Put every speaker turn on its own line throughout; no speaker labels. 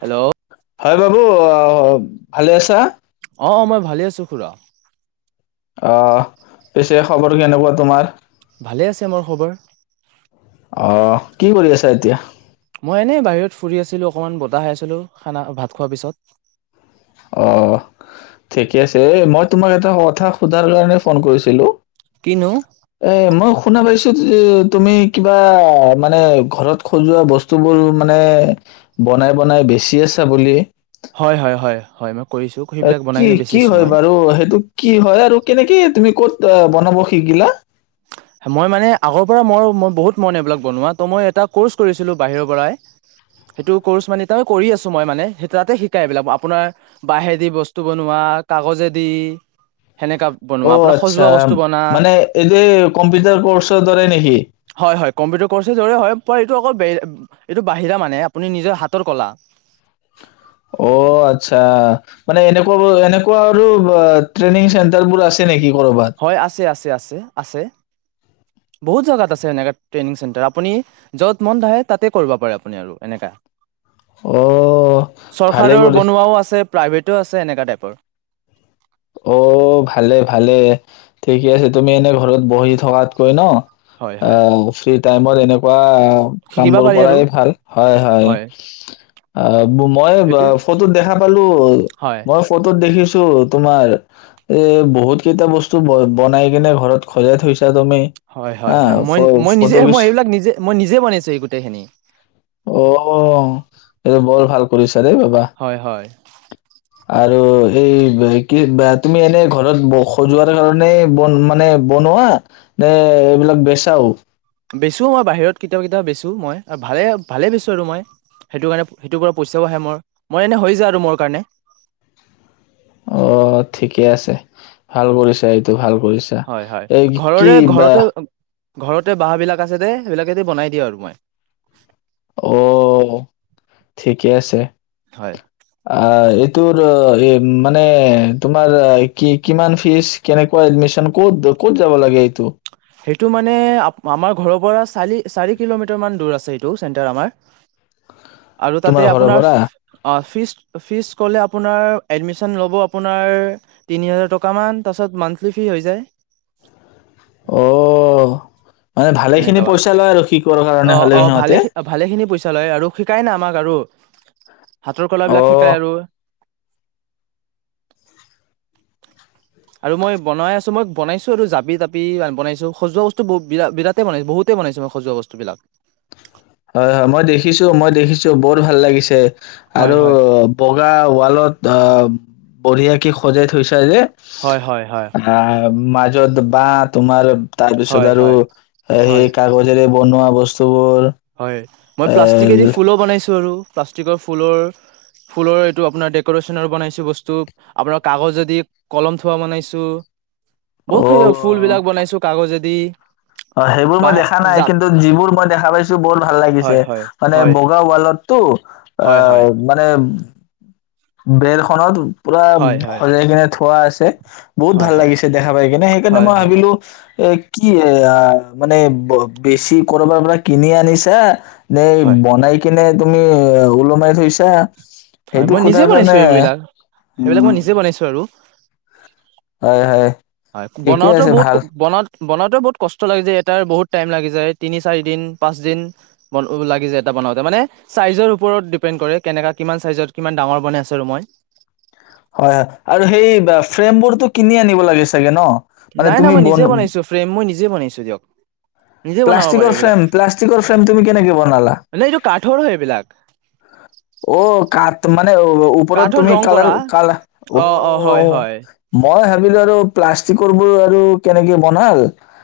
Hello
হয় বাবু আহ ভালে আছা।
অ অ মই ভালে আছো খুৰা।
অ পিছে খবৰ কেনেকুৱা তোমাৰ।
ভালে আছে মোৰ খবৰ।
অ কি কৰি আছে? এতিয়া
মই এনেই বাহিৰত ফুৰি আছিলোঁ অকমান বতাহ খাইছিলো খানা ভাত খোৱাৰ পিছত।
অ ঠিকে আছে মই তোমাক এটা কথা সোধাৰ কাৰণে ফোন কৰিছিলো।
কিনো
এ মই শুনা পাইছো। তুমি কিবা মানে ঘৰত সজোৱা বস্তুবোৰ মানে বনাই বনাই বেছি আছা বুলি।
হয় হয় হয় হয় ম
অ কি কি হয় বাৰু সেইটো কি হয় আৰু কেনেকে তুমি ক'ত বনাব শিকিলা?
মই মানে আগৰপৰাই মই আৰু বহুত মন এইবিলাক বনুৱা ত মই এটা কৰ্চ কৰিছিলো বাহিৰৰ পৰাই সেইটো কৰ্চ মানে এতিয়াও মানে কৰি আছোঁ মই মানে সেই তাতে শিকাই মানে আপোনাৰ বাহেদি বস্তু বনোৱা কাগজেদি সেনেকা বনোৱা
অ
আপোনাৰ
আচ্ছা
সজোৱা বস্তু বনা
মানে এই যে। কম্পিউটাৰ কৰ্চৰ দ্বাৰাই নেকি?
হয় হয় কম্পিটাৰ কৰ্ছৰ দৰেই হয় এইটো অকল এইটো বাহিৰা মানে আপুনি নিজৰ হাতৰ ক'লা
অ' আচ্ছা। মানে এনেকোৱা এনেকোৱা আৰু ট্ৰেইনিং চেন্টাৰবোৰ আছ
হয় আছে আছে আছে আছে বহুত জাগাত আছে এনেকোৱা ট্ৰেইং চেণ্টাৰ আপুনি যত মন আহে তাতে কৰিব পাৰে আপুনি আৰু এনেকা
অ' ভালে
চৰকাৰৰ
কৰি
বনোৱাও আছে প্ৰাইভেট টো আছে এনেকা টাইপৰ
অ ভালে ভালে ঠিকে আছে তুমি এনেই ঘৰত বহি থকাতকৈ ন
হয় হয়
আও ফিৰিত টাইমত এনেকুৱা কাম
শিকিব
বোৰ
পাৰি আৰু
কৰাই ভাল হয় -হয় মই
সেইটোৱে
ফটোত দেখা পালো
হয়
মই ফটোত দেখিছো তোমাৰ এ বহুত কেইটা বস্তু ব বনাই কিনে ঘৰত খজাই থৈ
হয় -হয় - হয় মই -মই নিজে
ফটো
মই
কিছু
এইবিলাক নিজে মই নিজে বনাইছো গোটেই খিনি
অ', এইটো বৰ ভাল কৰিছ আৰে বাবা
হয়
ত এই বহিক ত কি বা তুমি এনে ঘৰত সজোৱাৰ কাৰণে বন মানে বনোৱা নে এইবিলাক বেচাও?
বেচো মই বাহিৰত কেতিয়াবা-কেতিয়াবা বেচোঁ মই, ভালে-ভালে বেচো আৰু মই সেইটো কাৰণে সেইটো পৰা পইচাও আহে মোৰ, মোৰ এনে হৈ যায় আৰু মোৰ কাৰণে।
অ' ঠিকে আছে, ভাল কৰিছা এইটো, ভাল। কৰিছা
হয় হয়
এই কি
ঘৰৰে
বা
ঘৰতে ঘৰতে বাঁহ বিলাক আছে দেই, সেইবিলাকে দি বনাই দিওঁ আৰু মই।
অ'ঠিকে আছে।
হয়
আ এই তোৰ মানে তোমাৰ কি কিমান ফিজ কেনেকুৱা এডমিশন ক'ত-ক'ত যাব লাগে এইটো?
সেইটো মানে আমাৰ ঘৰৰ পৰা চাৰি-চাৰি কিলোমিটাৰ মান দূৰ আছে, এইটো চেণ্টাৰ আমাৰ। আৰু
তোমাৰ
তাতে
ঘৰৰ
আপোনাৰ
পৰা?
অ' ফিছ ফিছ ক'লে অপোনাৰ এডমিছন ল'ব আপোনাৰ তিনি হাজাৰ টকা মান, তাৰ পিছত মান্থলি ফিছ হৈ যায়।
অ' অ' মানে ভালে খিনি পইচা লয় আৰু সি
অ অ ভালে খি ভালে খিনি পইচা লয় আৰু শিকাই না আমাক। আৰু হাতৰ কলাবিলাক
অ',
শিকায় আৰু। আৰু মই বনাই আছো, মই বনাইছো আৰু জাবি তাপি বনাইছো সজোৱা বস্তু ব বিৰা বিৰাটেই বনাইছো বহুতেই বনাইছো মই সজোৱা বস্তু বিলাক।
চ বত ভাল লাগিছে।
হয়
আৰু
হয়
বগা ৱালত অৱ বঢ়িয়া কি সজাই থৈছে।
হয় হয় হয়
[unintelligible] য'ত বা তোমাৰ। তাৰপিছত
হয়
আৰু
হয়
সেই
হয়
কাগজৰে বনোৱা বস্তুবোৰ।
হয় মই
এ
প্লাষ্টিক এদি ফুলো বনাইছোঁ আৰু। প্লাষ্টিকৰ ফুলৰ -ফুলৰ এইটো আপোনাৰ ডেক'ৰেচনৰ বনাইছো বস্তু আপোনাৰ কাগজ যদি কলম থোৱা বনাইছো। বহুত খ
অ',
যাক ফুল বিলাক বনাইছো কাগজেদি। বি
অ', সেইবোৰ মই দেখা নাই কিন্তু যিবোৰ মই দেখা পাইছো বহুত ভাল
হয়
লাগিছে,
হয়
মানে
হয়
বগা ৱাল তটো [unintelligible]
হয় হয়
অ', মানে বেৰখনত। পুৰা
হয় হয়
ভজাই কেনে থোৱা আছে। বহুত
হয়
ভাল
হয়
লাগিছে দেখা পাই কিনে সেইকাৰণে
হয়
মই
হয়
ভাবিলো, এ কি মানে বেছি কৰবাৰ পৰা কিনি আনিছা? ন
হয়
বনাই কি কিনে তুমি অ', ওলমাই থৈছা?
হয়।
সেইটো
মানে নিজে
সোধাৰ
বনাইছো
কাৰণে
এইবিলাক সেইবিলাক
উম
মই নিজে বনাইছো আৰু
হয় হয়
হয়
ঠিকে
বনাওতে
আছে
বহুত ক
ভাল
বনা বনাওঁতে বহুত কষ্ট লাগি যায় এটাৰ বহুত টাইম লাগি যায় তিনি, চাৰি দিন, পাঁচ দিন লাগি যায়, এটা বনাওওঁতে মানে চাইজৰ ওপৰত ডিপেণ্ড কৰে কেনেককা কিমান চাইজত কিমান ডাঙৰ বনাই আছো। ৰ মই
হয় আৰু সেই ফ্ৰেমবোৰটো কিনি আনিব লাগে চাগে ন। মানে
নাই-নাই,
তুমি
মই
বন
নিজে বনাইছো ফ্ৰেম মই নিজে বনাইছো দিয়ক। নিজে বনাব পাৰো
প্লাষ্টিকৰ ফ্ৰেম
এইবিলাক
প্লাষ্টিকৰ ফ্ৰেম তুমি কেনেকে বনালা
নে এইটো কাঠৰ হয় এইবিলাক।
অ' কাঠ মানে ওপৰত
কাঠত
তুমি
ৰং
কালাৰ
কৰা
কাল অ', মই ভাবিলো আৰু? প্লাষ্টিকৰ বোৰ আৰু কেনেকে বনাল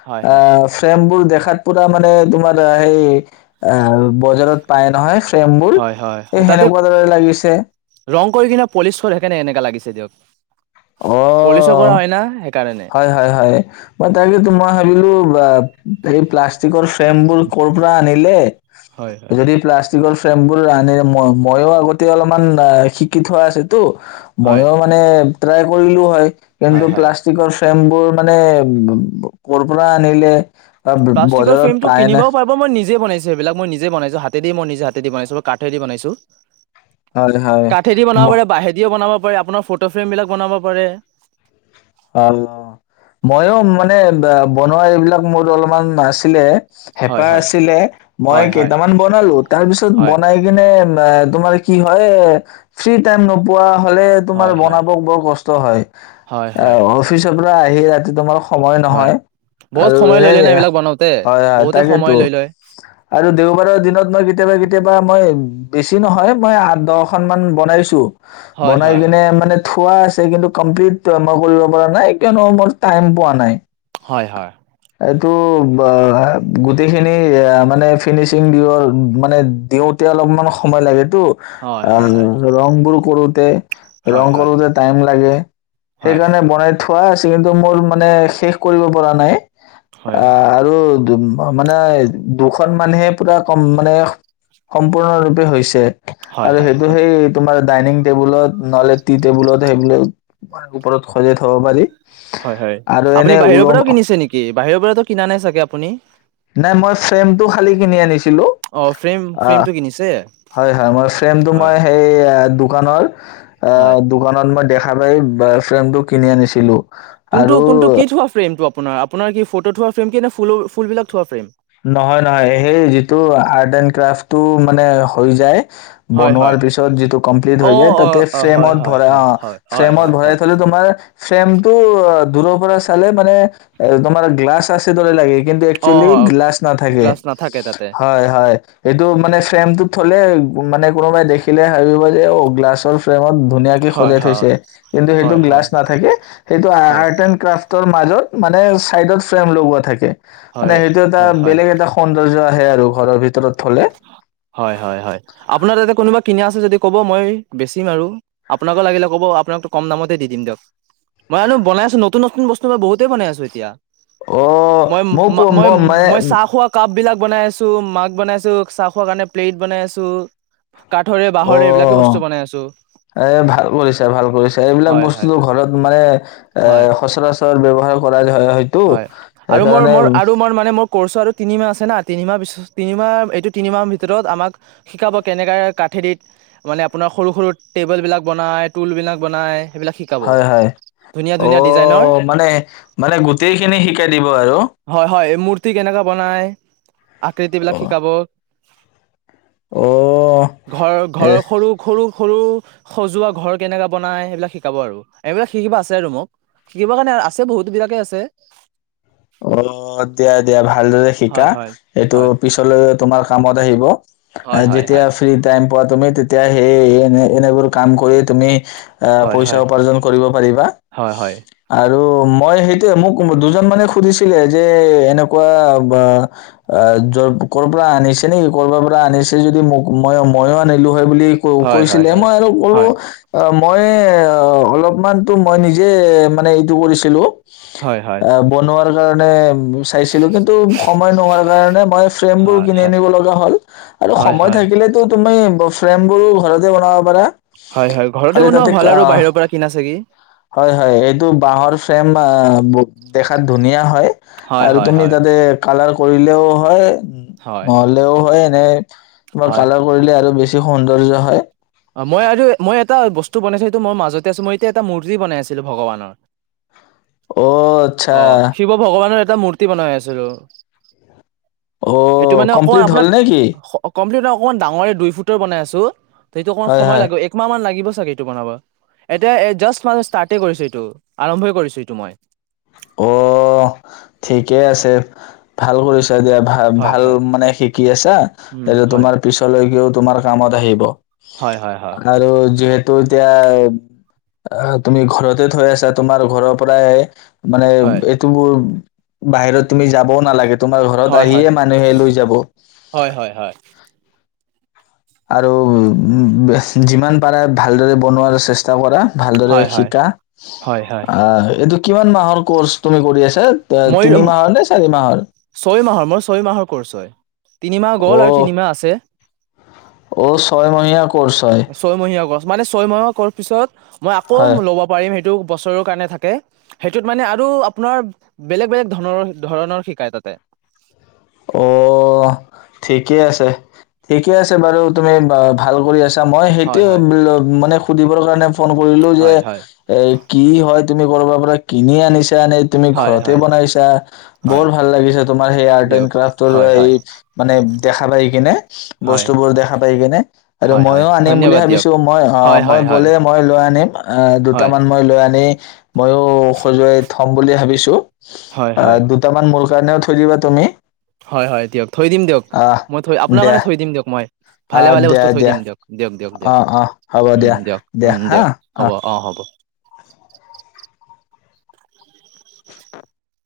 হয় হয়
আ', ফ্ৰেমবোৰ দেখাত পুৰা মানে তোমাৰ সেই অ', বজাৰত পায় নহয় ফ্ৰেমবোৰ,
হয় হয় হয় তাতে,
সেনেকুৱা দৰে লাগিছে
ৰং কৰি কিনা পলিচৰ সেইকাৰনে এনেকা লাগিছে। দিয়ক। পলিচৰ কৰা হয় ন।
হয়-হয়-হয়, মই খালি মই ভাবিলো, বা এই প্লা লা ফ্ৰেমবোৰ কৰ পৰা আনিলে?
হয় হয়
যদি প্লা তিক ফ্ৰেম বোৰ ৰাধৰে ম মইয়েই আগতে অলপমান শিকি থোৱা আছেটো।
হয়
মইয়ো মানে ট্ৰাই কৰিলোও হয়। কিন্তু
হয় হয়
প্লাষ্ট ফ্ৰেম বোৰ মানে ব ব কৰ পৰা আনিলে
প্লাষ্টিকৰ
বজাৰত
ফ্ৰেমটো
পায় না
কিনিবও পাৰিব মই নিজে বনাইছো এইবিলাক মই নিজে বনাইছো হাতেদি মই নিজ হাতে দি বনাইছো ম কাঠে দি বনাইছো।
হয় হয়
কাঠেদি
ম
বনাব পাৰে বাঁহেদিও বনাব প আপোনাৰ ফতো ফ্ৰেম বিলাক বনাব পাৰে।
অ মইয়ো মানে বনোৱা এইবিলাক মোৰ অলপমান আছিলে।
হয়
হেঁপাহ
হয়
আছিলে মই
হয়
কেইটামান বনালো তাৰপিছত
হয়
বনাই কিনে অ তোমাৰ কি হয় ফ্ৰী টাইম নোপোৱা। ফালে তোমাৰ
হয় হয়
বনাবক বৰ কষ্ট হয়।
হয় হয় হয়
পুৰা আহি ৰাতি তোমাৰ সময়
হয়
নহয়
বহুত
আৰু
সময়
এনে
লৈ লয় ন
হয়,
এইবিলাক বনাওঁতে
হয়
বহুতে
তাকেতো
সময় লৈ লয়
আৰু দেওবাৰৰ দিনত মই কেতিয়াবা কেতিয়াবা মই বেছি নহয় মই আ দহখনন মান বনাইছো।
হয়
বনাই
হয়
কিনে মানে থোৱা আছে কিন্তু কমপ্লিট মাৰ কৰিব পৰা নাই কিয়নো মোৰ টাইম পোৱা নাই।
হয় হয়
তো গোটেইখিনি মানে ফিনিচিং দিব মানে দিওঁতে অলপমান সময় লাগে। টো
হয়
অ
হয় হয় হয়
ৰং বোৰ কৰোতে ৰং
হয় হয়
কৰোতে টাইম লাগে।
হয়
সেইকাৰণে বনাই থ খুৱাই আছে কিন্তু মোৰ মানে শেষ কৰিব পৰা নাই।
হয়
অ আৰু মানে দুখন মানহে পূৰা কম মানে সম্পূৰ্ণৰূপে হৈছে।
হয়
আৰু সেইটো
হয়
সেই তোমাৰ ডাইনিং টেবুলত নহ'লে টি টেবুলত সেইবো ম ওপৰত খজাই থব পাৰি।
হয় হয়
আৰু এনে
আপুনি বাহিৰৰ
ওলম
পৰাও কিনিছে নেকি বাহিৰৰ পৰা কিনা নাই চাগে আপুনি
নাই মই ফ্ৰেমটো খালি তিনি আনিছিলো,
অ ফ্ৰেম
আ
ফ্ৰেমটো কিনিছে
হয় হয় মই ফ্ৰেমটো
হয়
মই সেই দোকানৰ আ
হয়
দোকানত ম খাবাৰ ফ্ৰেমটো কিনি আনিছিলো।
কোনটো কোনটো
আৰু
কি থ হোৱা প্ৰেমটো আপোনাৰ আপোনাৰ কি ফটো থোৱা ফ্ৰেম কি নে ফুলৰ ফুলবিলাক থোৱা ফ্ৰেম।
নহয় নহয় সেই যিটো আৰ্ট এণ্ড ক্ৰাফটটো মানে হৈ যায়।
হয়
বনোৱাৰ
হয়
পিছত যিটো কমপ্লিট
অ
হৈ যায়।
অ
তাতে
অ হয়
ফ্ৰেমত
হয়
ভৰা
হয়
অ
হয় হয়
ফ্ৰেমত
হয়
ভৰাই
হয়
থলে তোমাৰ ফ্ৰেম টো অ' দূৰৰ পৰা চালে মানে এ তোমাৰ গ্লাছ আছে দৰে লাগে। কিন্তু
অ
একচুৱেলী
হয়
গ্লাছ থাকে
গ্লাছ নাথাকে তাতে
হয় -হয় হয়, এইটো মানে ফ্ৰেমটোত থলে মানে কোনোবাই দেখিলে ভাবিব যে অ' গ্লাছৰ ফ্ৰেমত ধুনীয়াকে
হয়
সজাই
হয়
থৈছে, কিন্তু সেইটো
হয়
গ্লাছ
হয়
নাথাকে সেইটো
হয়
আৰ্ট এ ক্ৰাফট ৰ মাজত মানে চাইডত ফ্ৰেম লগোৱা থাকে।
হয়।
এ
হয় হয়
বেলেগ এটা আহে আৰু ঘৰৰ ভিতৰত থ'লে।
হয় হয় আপোনাৰ তাতে কোনোবা কিনা আছো যদি ক'ব মই বেছিম আৰু আপোনাকো লাগিলে ক'ব আপোনাকতো কম দামতে দি দিম দিয়ক মই আনো বনাইছো নতুন নতুন বস্তু মই বহুতেই বনাই আছো এতিয়া।
অ'
মই-
মোক ম
মই
মানে
-মই চাহ খোৱা কাপ বিলাক বনাই আছো মাগ বনাইছো। চাহ খোৱা কাৰণে প্লেইট বনাই আছো। কাঠৰে বাঁহৰে এইবিলাকে বস্তু বনাই আছো।
অ' এ ভাল কৰিছা ভাল কৰিছা এইবিলাক
হয় হয়।
বস্তুতটো ঘৰত মানে এ
হয়
সচৰাচৰ ব্যৱহাৰ কৰাই
হয় আৰু মোৰ -মোৰ আৰু মোৰ মানে মোৰ কৰ্চ আৰু তিনি মাহ আছে না তিনিমাহ পিছ তিনিমাহ এইটো তিনিমাহৰ ভিতৰত আমাক শিকাব কেনেকৈ কাঠেৰিত মানে আপোনাৰ সৰু সৰু টেবুলবিলাক বনায় টুলবিলাক বনায়।
হয় -হয়
ডিজাইনৰ
অ' মানে মানে গোটেই
হয় -হয় মূৰ্তি কেনেকৈ বনাই আকৃতি বিলাক
অ'
শিকাব।
অ'
ঘৰ
এ
ঘৰৰ সৰু- সৰু সৰু সজোৱা ঘৰ কেনেকে বনাই সেইবিলাক শিকাব আৰু এইবিলাক শিকিবা আছে আৰু মোক শিকিব কাৰণে আছে বহুত বিলাকে আছে।
অ' দিয়া দিয়া ভাল ভালদৰে শিকা
হয় হয়।
এইটো
হয়
পিছলৈ তোমাৰ কামত আহিব।
হয় হয় হয়।
যেতিয়া ফ্ৰী টাইম পোৱা তুমি তেতিয়া হেই এনে, এনেবোৰ কাম কৰি তুমি এ
হয়
পইচা
হয়
উপাৰ্জন কৰিব পাৰিবা।
হয় হয়
আৰ ত' মই সেইটোৱে, মোক দুজন মানে সুধিছিলে যে এনেকুৱা, বা য ক'ৰ পৰা আনিছে নি কৰবাৰ পৰা আনিছে যদি মোক মই ময়ো আনিলো বুলি‌ ক'
হয় হয়
কৈছিলে,
হয়
মই আৰু বোলো
হয়
মই এ অলপমানতো মই নিজে মানে এইটো কৰিছিলোঁ।
হয়-হয়।
[unintelligible] ম চাইছিলো, কিন্তু সময় নোহোৱাৰ কাৰণে মই ফ্ৰেম বোৰ
হয় হয়
কিনি
হয়
আনিব লগা হ'ল, আৰু
হয়
সময় থাকিলেতো তুমি অ' ফ্ৰেম বোৰো ঘৰতে বনাব পাৰা
হয়-হয়, ঘৰতে
খালি
বনোৱা
তাতে
ভাল আৰু
আহ,
বাহিৰৰ পৰা কিনাছে কি?
হয় হয় এইটো বাঁহৰ ফ্ৰেম আ দেখাত ধুনীয়া হয়।
হয়
আৰু
হয়
তুমি
হয়
তাতে কালাৰ কৰিলেও হয়। উ
হয়
নহ'লেও হয়। [unintelligible] মাৰ
হয়
কালাৰ কৰিলে আৰু বেছি তি সৌন্দৰ্য হয়।
অ মই আৰু, মই এটা বস্তু বনাইছো সেইটো মই মাজতে আছো, মই এতিয়া এটা মূৰ্তি বনাই আছিলো ভগৱানৰ।
অ আচ্ছা।
টা মূৰ্তি বনাই আছিলো। সেইটো
অ'
মানে অকমান
কমপ্লিট
আপোনাৰ
হ'ল নে কি
কমপ্লিট [unintelligible] অমান ডাঙৰে দুই ফুটৰ বনাই আছো। সেইটো অকমান
হয়
সময়
হয়
লাগিব, একমাহ মান লাগিব [unintelligible] বনাব। এতিয়া জাষ্ট [unintelligible] ষ্টাৰ্টে কৰিছো এইটো, আৰম্ভই কৰিছো এইটো মই।
অ' ঠিকেই আছে, ভাল কৰিছ এতিয়া
হয়
ভাল-ভাল
হয়
মানে শিকি আছা,
উম
এইটো
হয়
তোমাৰ পিছলৈকেও তোমাৰ কামত আহিব।
হয় হয় হয়
আৰু যিহেত তো এতিয়া, তুমি ঘৰতে থৈ আছা তোমাৰ ঘৰৰ পৰাই মানে
হয়,
এইটো মোৰ বাহিৰত তুমি যাবও নালাগে তোমাৰ ঘৰত
হয়, হয়,
আহিয়ে মানুহে লৈ যাব।
হয়, হয়, হয়,
আৰু যিমান পাৰা ভালদৰে বনোৱাৰ চেষ্টা চেষ্টা কৰা ভালদৰে
হয়, হয়,
শিকা।
হয়, হয়,
আহ এইটো কিমান মাহৰ কোৰ্স তুমি কৰি আছা? ত-
মই
তিনি মাহৰ নে চাৰি মাহৰ
ছয় মাহৰ, মই ছয় মাহৰ কোৰ্স হয়। তিনিমাহ গ'ল আৰু তিনিমাহ আছে।
ঔ ছয় মহনাীয়া [unintelligible]
ছয় মহিয়া [unintelligible] মানে ছয় মাহৰ কোৰ্স পিছত মই আকৌ
হয়
ল'ব পাৰিম সেইটো। বছৰৰ কাৰণে থাকে সেইটোত মানে আৰু আপোনাৰ বেলেগ-বেলেগ ধ ধৰণৰ শিকায় তাতে।
ঔ', ঠিকে আছে, ঠিকে আছে বাৰু তুমি ভাল কৰি আছা। মই
হয়,
সেইটোয়ে
হয়,
মানে [unintelligible] সুধিবৰ কাৰণে ফোন কৰিলো যে
হয়, হয়,
এ কি হয় তুমি কৰবাৰ পৰা কিনি আনিছ চা নে তুমি
হয়,
ঘৰতে
হয়,
বনাইছা বৰ
হয়,
ভাল লাগিচে। তোমাৰ সেই আৰ্ট এড
দিয়ক হয়, হয়,
মানে দেখা পাই কিনে
হয়,
বস্তু বোৰ দেখা পাই কিনে আৰু
হয়, হয়,
মইও আনিম বুলি
ধন্যবাদ দিয়ক
ভাবিছো,
হয়,
মই
হয়, হয়,
গলে মই লয় আনিম অ', দুটা
হয়,
মান ময় লৈ আনিম। এ ময়ো খজুৱাই থম বুলি ভাবিছো।
হয়,
অ',
হয়।
দুটামান মূল কাৰণেও থৈ দিবা তুমি।
হয়-হয় দিয়ক। থৈ দিম দিয়ক
আহ
মই থৈ আপোনাৰ
দিয়া
কাৰণে থৈ দিম দিয়ক মই
আহ
ভালে-ভালে
দিয়া
বস্তু থৈ
দিয়া
দিম দিয়ক, দিয়ক।
অ
দিয়ক-দিয়ক
অ হ'ব
উম
দিয়া
দিয়ক,
দিয়া
উম
হা
দিয়ক হ'ব, অ', হ'ব।